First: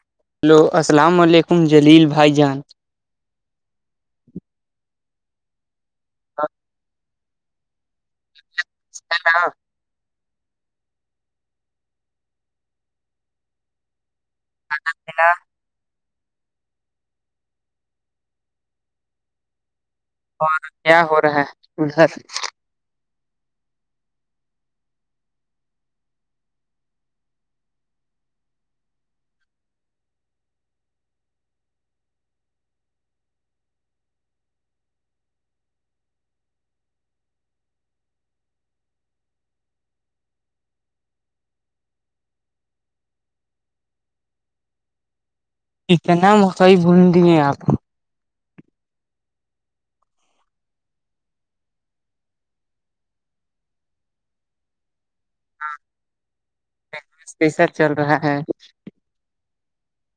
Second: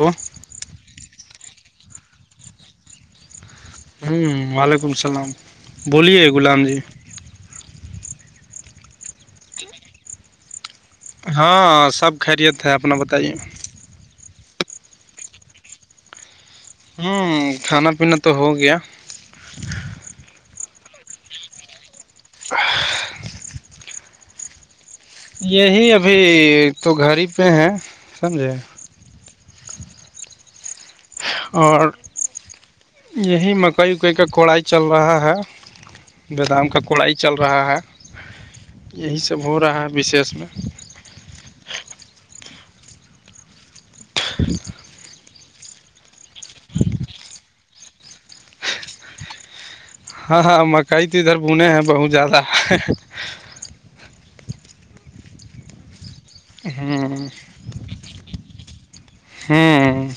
وہ ہیلو السلام علیکم جلیل بھائی جان ہوں وعلیکم السلام بولیے غلام جی [unintelligible] ہاں سب خیریت ہے اپنا بتائیے [unintelligible] ہوں کھانا پینا تو ہو گیا اور کیا ہو رہا ہے ادھر یہی ابھی تو گھر ہی پہ ہیں سمجھے اور یہی مکئی اکئی کا کوڑائی چل رہا ہے بیدام کا کوڑائی چل رہا ہے یہی سب ہو رہا ہے وشیش میں [unintelligible] کتنا مقعی بھون دیے آپ ہاں ہاں مکئی تو ادھر بنے ہیں بہت زیادہ ہوں کیسا چل رہا ہے ہوں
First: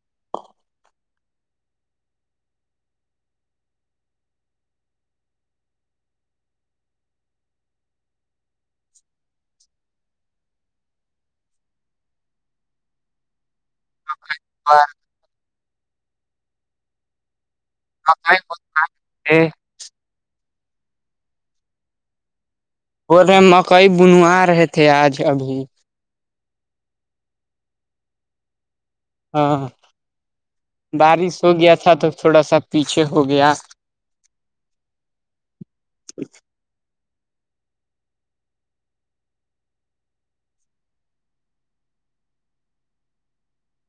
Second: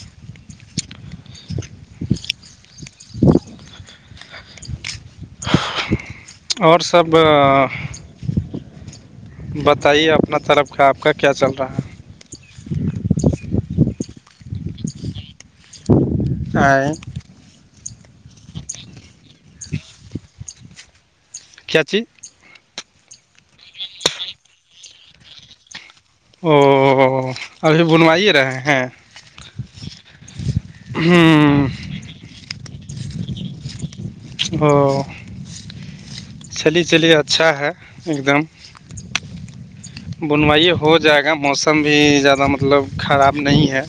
اور سب بتائیے اپنا طرف کا آپ کا کیا چل رہا ہے ا ب اور آ بہت ہیں کھیچی بول رہے مکئی بنوا رہے تھے آج ابھی او ابھی بنوائیے رہے ہیں ہاں بارش ہو ہ گیا تھا تو تھوڑا سا پیچھے ہو گیا ا چلی چلی اچھا ہے ایک دم بنوائی ہو جائے گا موسم بھی زیادہ مطلب خراب نہیں ہے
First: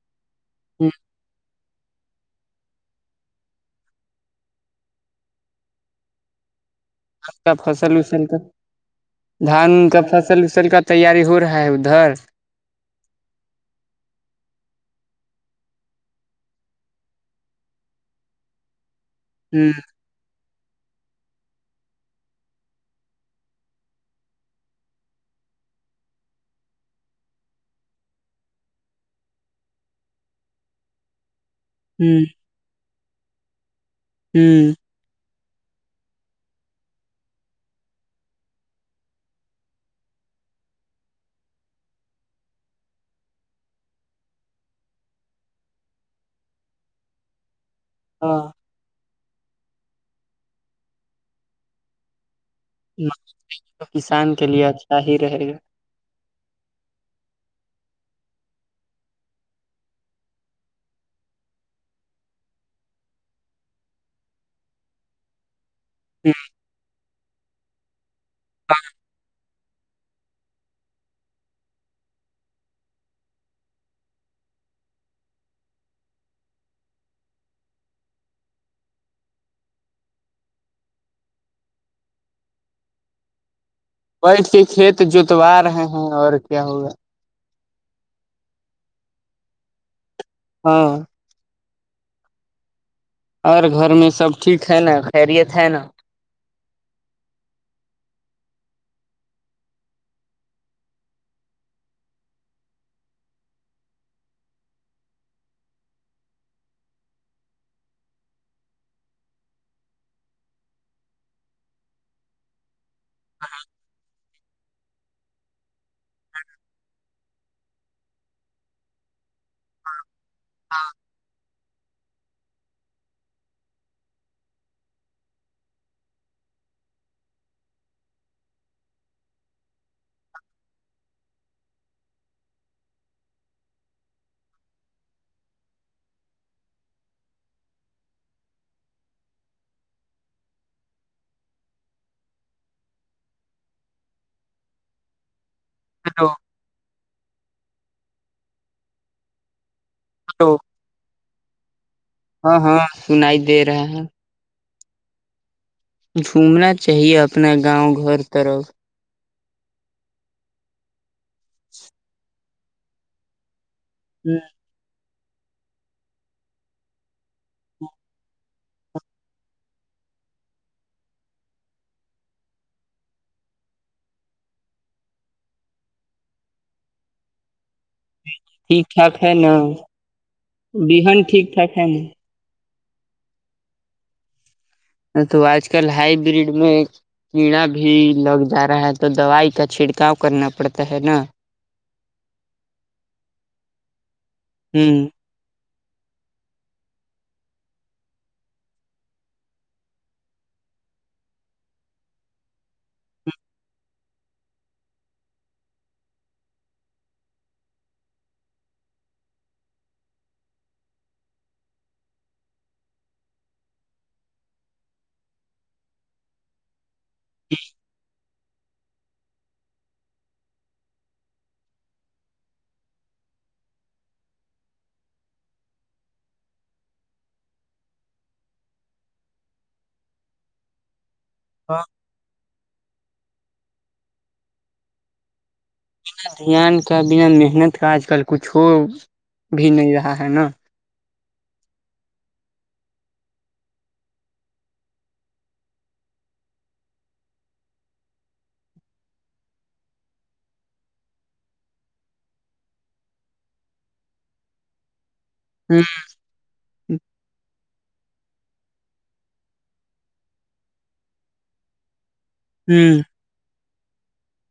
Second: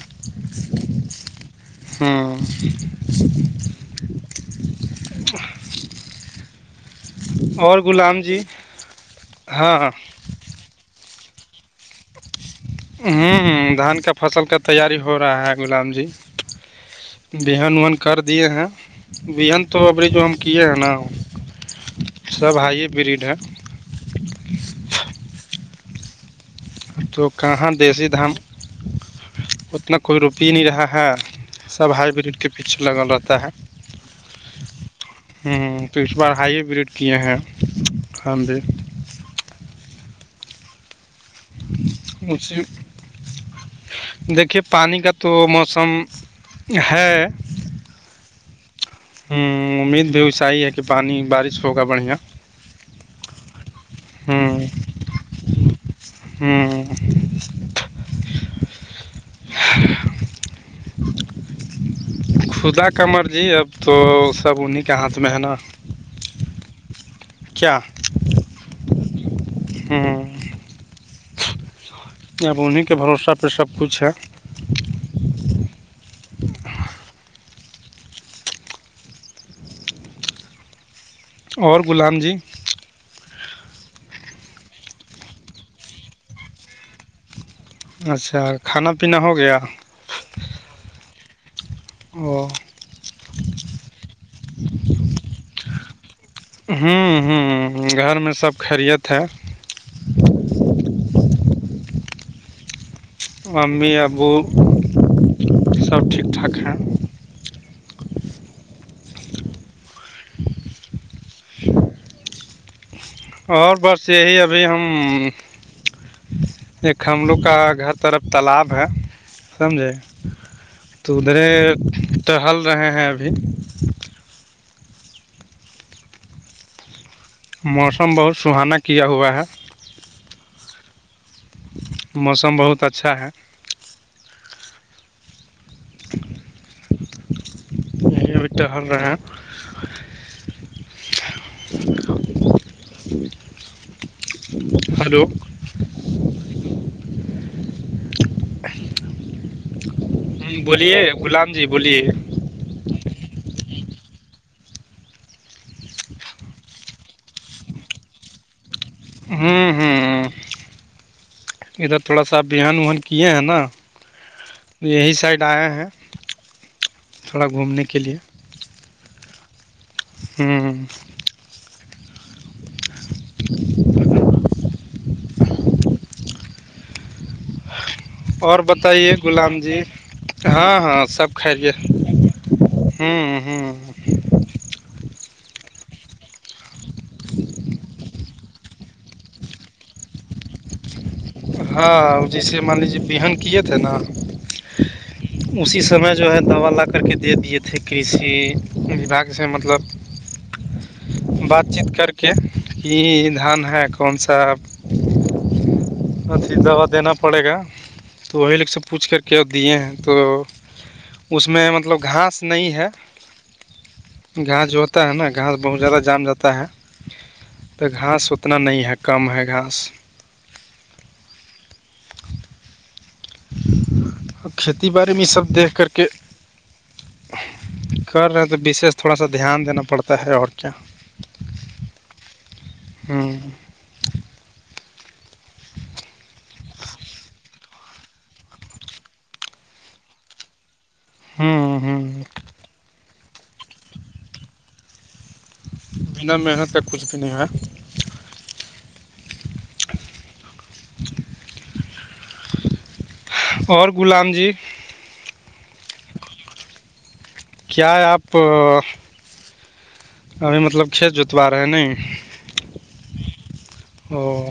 [unintelligible] ہاں کا اور فصل غلام اسلتا جی دھان ہاں کا فصل اسل کا تیاری ہو رہا ہے ادھر ہوں ہ دھان کا فصل کا تیاری ہو رہا ہے غلام جی بہن وہن کر دیے ہیں بین ہ تو ابڑ جو ہم کیے ہیں نا سب ہائی بریڈ ہے تو کہاں دیسی دھام اتنا کوئی روپ ہی نہیں رہا ہے سب ہ ہائیبریڈ کے پیچھے لگا رہتا ہے ہوں ہ تو اس بار ہائی بریڈ کیے ہیں کان بھی مسیے دیکھیے پانی کا تو موسم ہے ہاں ہوں امید بھی اسیس ہی ہے کہ پانی بارش ہوگا بڑھیا کسان کے لیے اچھا ہی رہے گا ہوں خدا کا مرضی اب تو سب انہیں کے ہاتھ میں ہے نا ہاں کیا ہاں ہاں اپ انہیں کے بھروسہ پہ سب کچھ ہے اور غلام جی بیٹھ کے کھیت جوتوا رہے ہیں اور کیا ہوگا اچھا کھانا پینا ہو گیا ہاں اور اورر گھر میں سب ٹھیک ہے نا خیریت ہے نا ہوں ہوں گھر میں سب خیریت ہے ممی ابو سب ٹھیک ٹھاک ہیں اور بس یہی ابھی ہم ایک ہم لوگ کا گات طرف تالاب ہے سمجھے ہاں تو ادھرے ٹڑہل رہے ہیں ابھی موسم بہت سہانا کیا ہوا ہے موسم بہت اچھا ہے [inaudible] یہ بیٹے ہم نے [inaudible] ہلو ہلو ہ ہلو بولیے غلام جی بولیے ہاں ہاں سنائی دے رہے ہیں جھومنا چاہیے اپنا گاؤں گھر طرف ہوں ہوں ہ ادھر تھوڑا سا ابحان وہان کیے ہیں نا ہی یہی سائڈ آیا ہیں تھوڑا گھومنے کے لیے ہوں اور ٹھیک بتائیے ٹھاک ہے نا غلام جی ہاں ہاں بہن سب ٹھیک ٹھاک خیریت ہے نا ہوں ہوں تو آج کل ہائی بریڈ میں کیڑا بھی لگ جا رہا ہے تو دوائی کا چھڑکاؤ کرنا پڑتا ہے نا ہاں جیسے مان لیجیے بیہن کیے تھے نا ہوں اسی سمے جو ہے دوا لا کر کے دے دیے تھے کسی وبھاگ سے مطلب بات چیت کر کے یہ دھان ہے کون سا اھی دوا دینا پڑے گا تو وہی لوگ سب پوچھ کر کے اور دیے ہیں تو اس میں مطلب گھاس نہیں ہے گھاس جو ہوتا ہے نا گھاس بہت زیادہ جان جاتا ہے تو گھاس اتنا نہیں ہے کم ہے گھاس کھیتی باڑی میں سب دیکھ کر کے کر رہے ہیں تو وشیش تھوڑا سا دھیان دینا پڑتا ہے اور کیا ہاں ہاں بنا دھیان کا بنا محنت کا آج کل کچھ ہو بھی نہیں رہا ہے نا ہوں ہوں بنا محنت کے کچھ بھی نہیں ہے [inaudible] [inaudible] اور غلام جی ہاں کیا ہے آپ ابھی مطلب کھیت جوتوا رہے ہے نہیں ہوں او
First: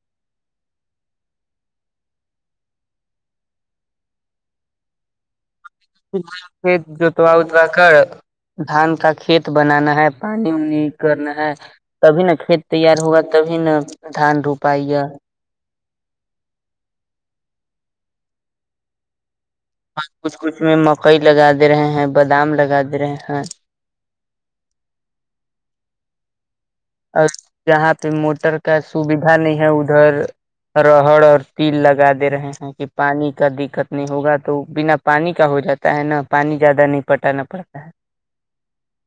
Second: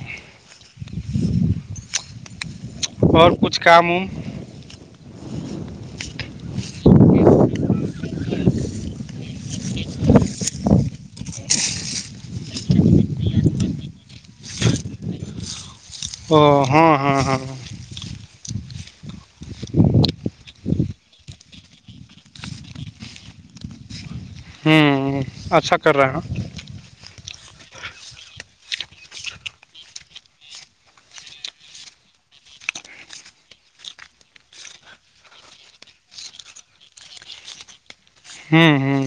اور کچھ کام اوم جوتوا توا کر دھان کا کھیت بنانا ہے پانی وانی کرنا ہے تبھی نا کھیت تیار ہوگا تبھی نا دھان روپائی گا ا ہاں ہاں ہاں ہاں اور کچھ کچھ میں مکئی لگا دے رہے ہیں بادام لگا دے رہے ہیں ہوں اچھا کر رہے ہیں اور جہاں پہ موٹر کا سوبیدھا نہیں ہے ادھر راہر اور تل لگا دے رہے ہیں کہ پانی کا دق کت نہیں ہوگا تو بنا پانی کا ہو جاتا ہے نا پانی زیادہ نہیں پٹانا پڑتا ہے ہوں ہوں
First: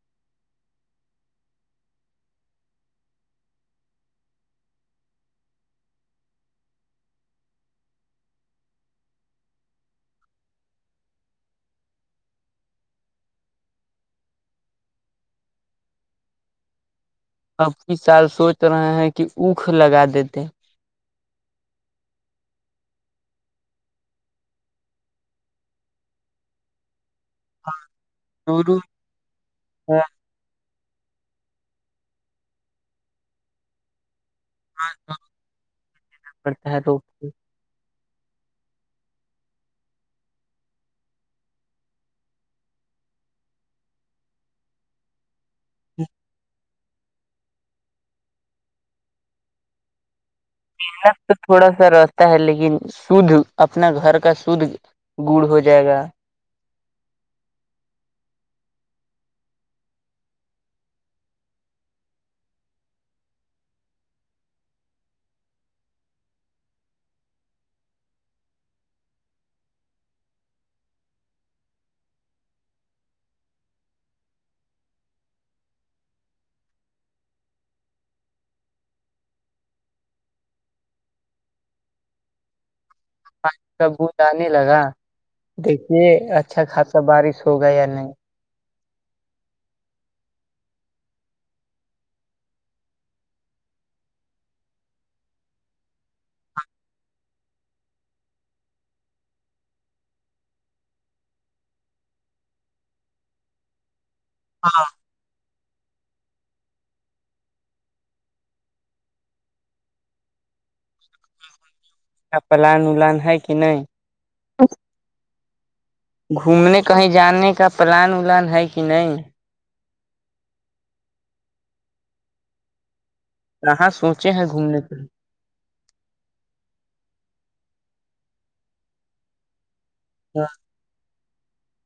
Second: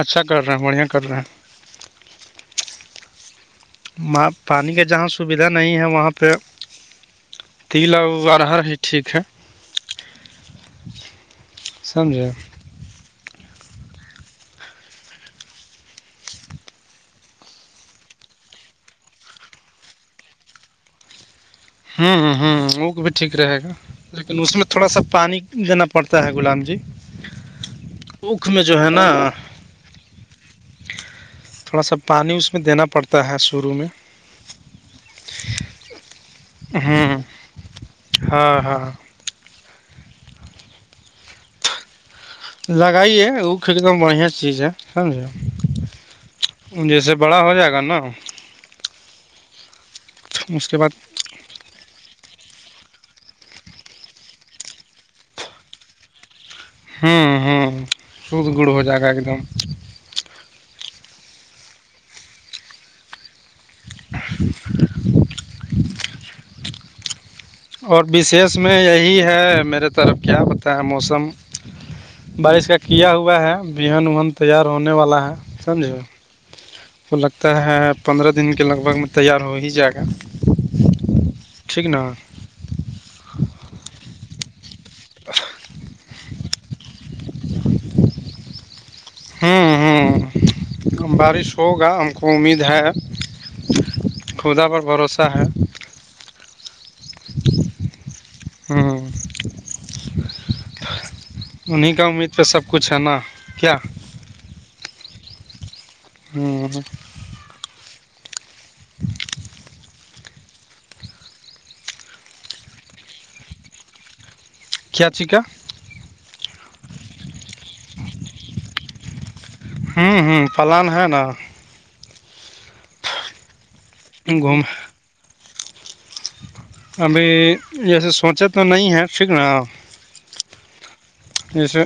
اچھا کر رہے ہیں بڑھیا کر رہے ہیں وہاں پانی کے جہاں سویدھا نہیں ہے وہاں پہ تل ارہر ہی ٹھیک ہے سمجھے اب کی سال سوچ رہے ہیں کہ اوکھ لگا دیتے ہوں ہوں ہوں وکھ بھی ٹھیک رہے گا لیکن اس میں تھوڑا سا پانی دینا پڑتا ہے غلام جی اوکھ میں دور جو ہے نا تھوڑا سا پانی اس میں دینا پڑتا ہے شروع میں ہاں [unintelligible] ہوں ہاں ہاں لگائیے او کھ ایک دم بڑھیا چیز ہے سمج جی [inaudible] جیسے بڑا ہو جائے گا نا اس کے ہاں بعد [unintelligible] تو تھوڑا سا رہتا ہے لیکن شدھ اپنا گھر کا شھ گڑ ہو جائے گا ہوں ہوں خود گڑ ہو جائے گا ایک دم [inaudible] اور وشیش میں یہی ہے میرے طرف کیا بت ہے موسم بارش کا کیا ہوا ہے بہن وہن تیار ہونے والا ہے سمجھے تو لگتا ہے پندرہ دن کے لگ بھگ میں تیار ہو ہی جائے گا ٹھیک نا پانی کا بند آنے لگا دیکھیے اچھا خاصا بارش ہوگا یا نہیں ہ ہ بارش ہوگا ہم کو امید ہے خدا پر بھروسہ ہے ہاں انہیں کا امید پہ سب کچھ ہے نا کیا ہاں اور اچا پلان ولان ہے کہ نہیں کیایا چکا گھومنے کہیں جانے کا پلان ولان ہے کہ نہیں ہوں ہوں پلان ہے نا کہاں سوچے ہیں گھوم گھومنے پ ابھی جیسے سوچا تو تو نہیں ہے ٹھیک نا ہاں جیسے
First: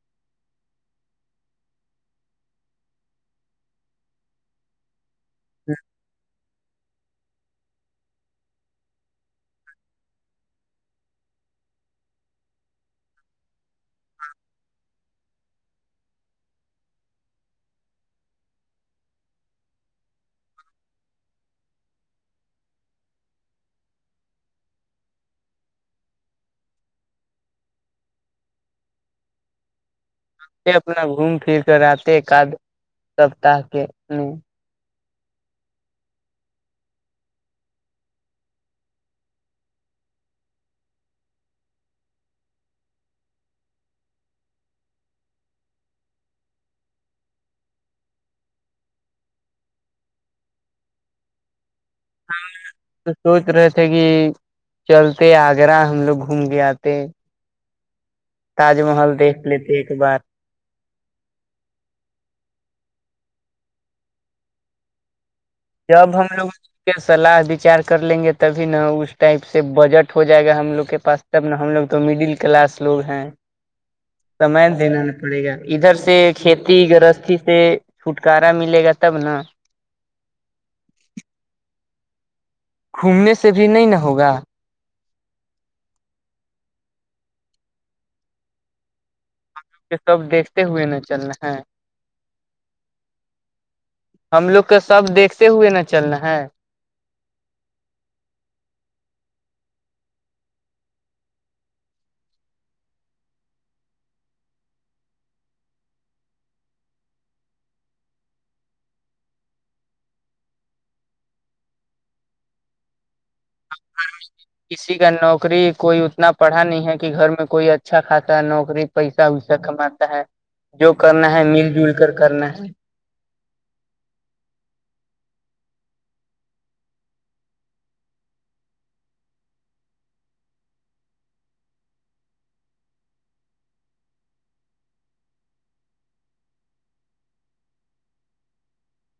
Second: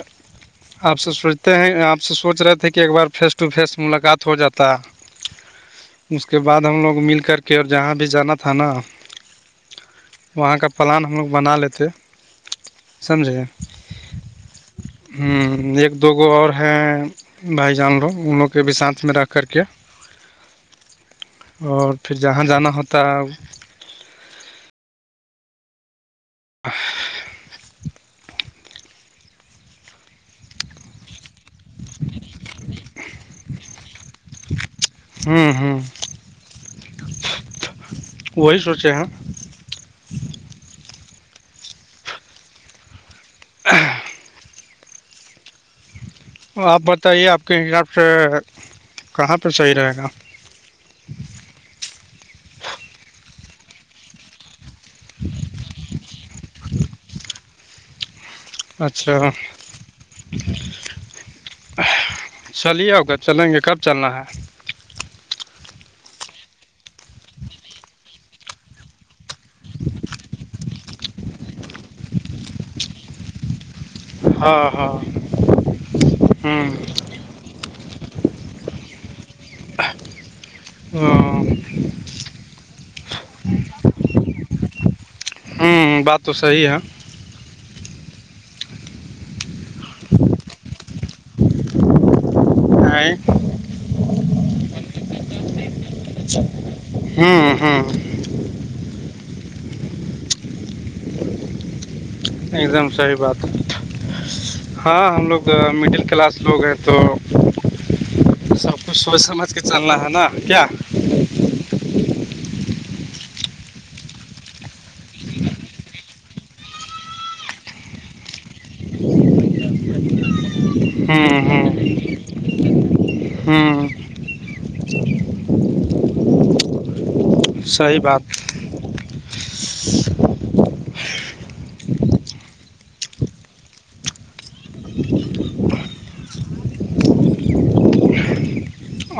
آپ سے سوچتے ہیں آپ سے سوچ رہے تھے کہ ایک بار فیس ٹو فیس ملاقات تھ جاتا م اس کے بعد ہم لوگ مل کر کے اور جہاں بھی جانا تھا نا وہاں کا پلان ہم لوگ بنا لیتے سمجھے ہوں ایک دو گو اور ہیں بھائی جان لوگ ان لوگ کے بھی ساتھ میں رکھ کر کے [inaudible] اور پھر جہاں جانا ہوتا و اپنا گھوم پھر کے رہتے ایکد سپتاہ کے اپنے ہوں ہوں وہی سوچے ہیں ہ آپ بتائیے آپ کے حساب سے کہاں پہ صحیح رہے گا ہاں تو سوچ رہے تھے کہ چلتے آگرہ ہم لوگ گھوم کے آتے تاج محل اچھا دیکھ لیتے ایک بار چلیے ہوگ چلیں گے کب چلنا ہے ج اب ہم لوگ سلاح بچار کر لیں گے تبھی نا اس ٹائپ سے بجٹ ہو جائے گا ہم لوگ کے پاس تب نا ہم لوگ تو مڈل کلاس لوگ ہیں سم ہاں ہاں دینا نہیں پڑے گا ادھر سے کھیتی گرستی سے چھٹکارا ملے گا تب نا ہ گھومنے سے بھی نہیں ن ہوگا ہوں بات تو صحی ہے کہ سب دیکھتے ہوئے نا چل رہ ہیں آ ہم لوگ کا سب دھتے ہوئے نا ہاں ہاں ایک دم صحی بات ہے ہاں ہم لوگ مڈل کلاس لوگ ہیں تو سب کچھ سوچ سمجھ کے چلنا ہے نا کیا [inaudible] کسی کا نوکری کوئی اتنا پڑھا نہیں ہے کہ گھر میں کوئی اچھا خاصا نوکری پیسہ ویسا کماتا ہے جو کرنا ہے مل جل کر کرنا ہے ہمم صحیح بات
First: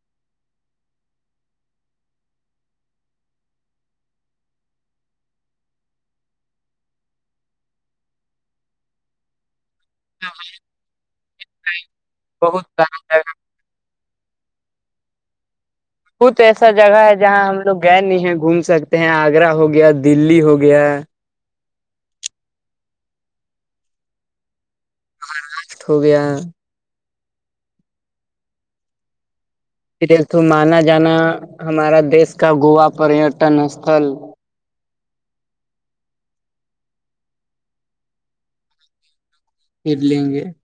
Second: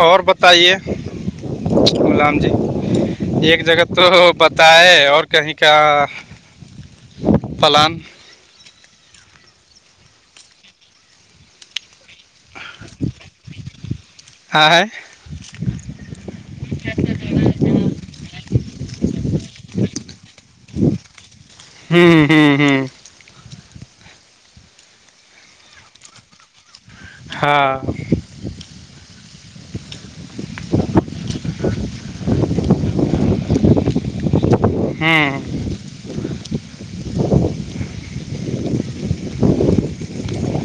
اور بتائیے غلام جی ایک جگہ تو بتا ہے اور کہیں کا پلان [inaudible] بہت با جگہ ہے کت ایسا جگہ ہے جہاں ہم لوگ گئے نہیں ہیں گھوم سکتے ہیں آگرہ ہو گیا دلی ہو گیا ہمم ہمم ہمم راشٹ ہو گیا ہاں پ تو مانا جانا ہمارا دیش کا گووا پریٹن استل ہمم ارلی ہنے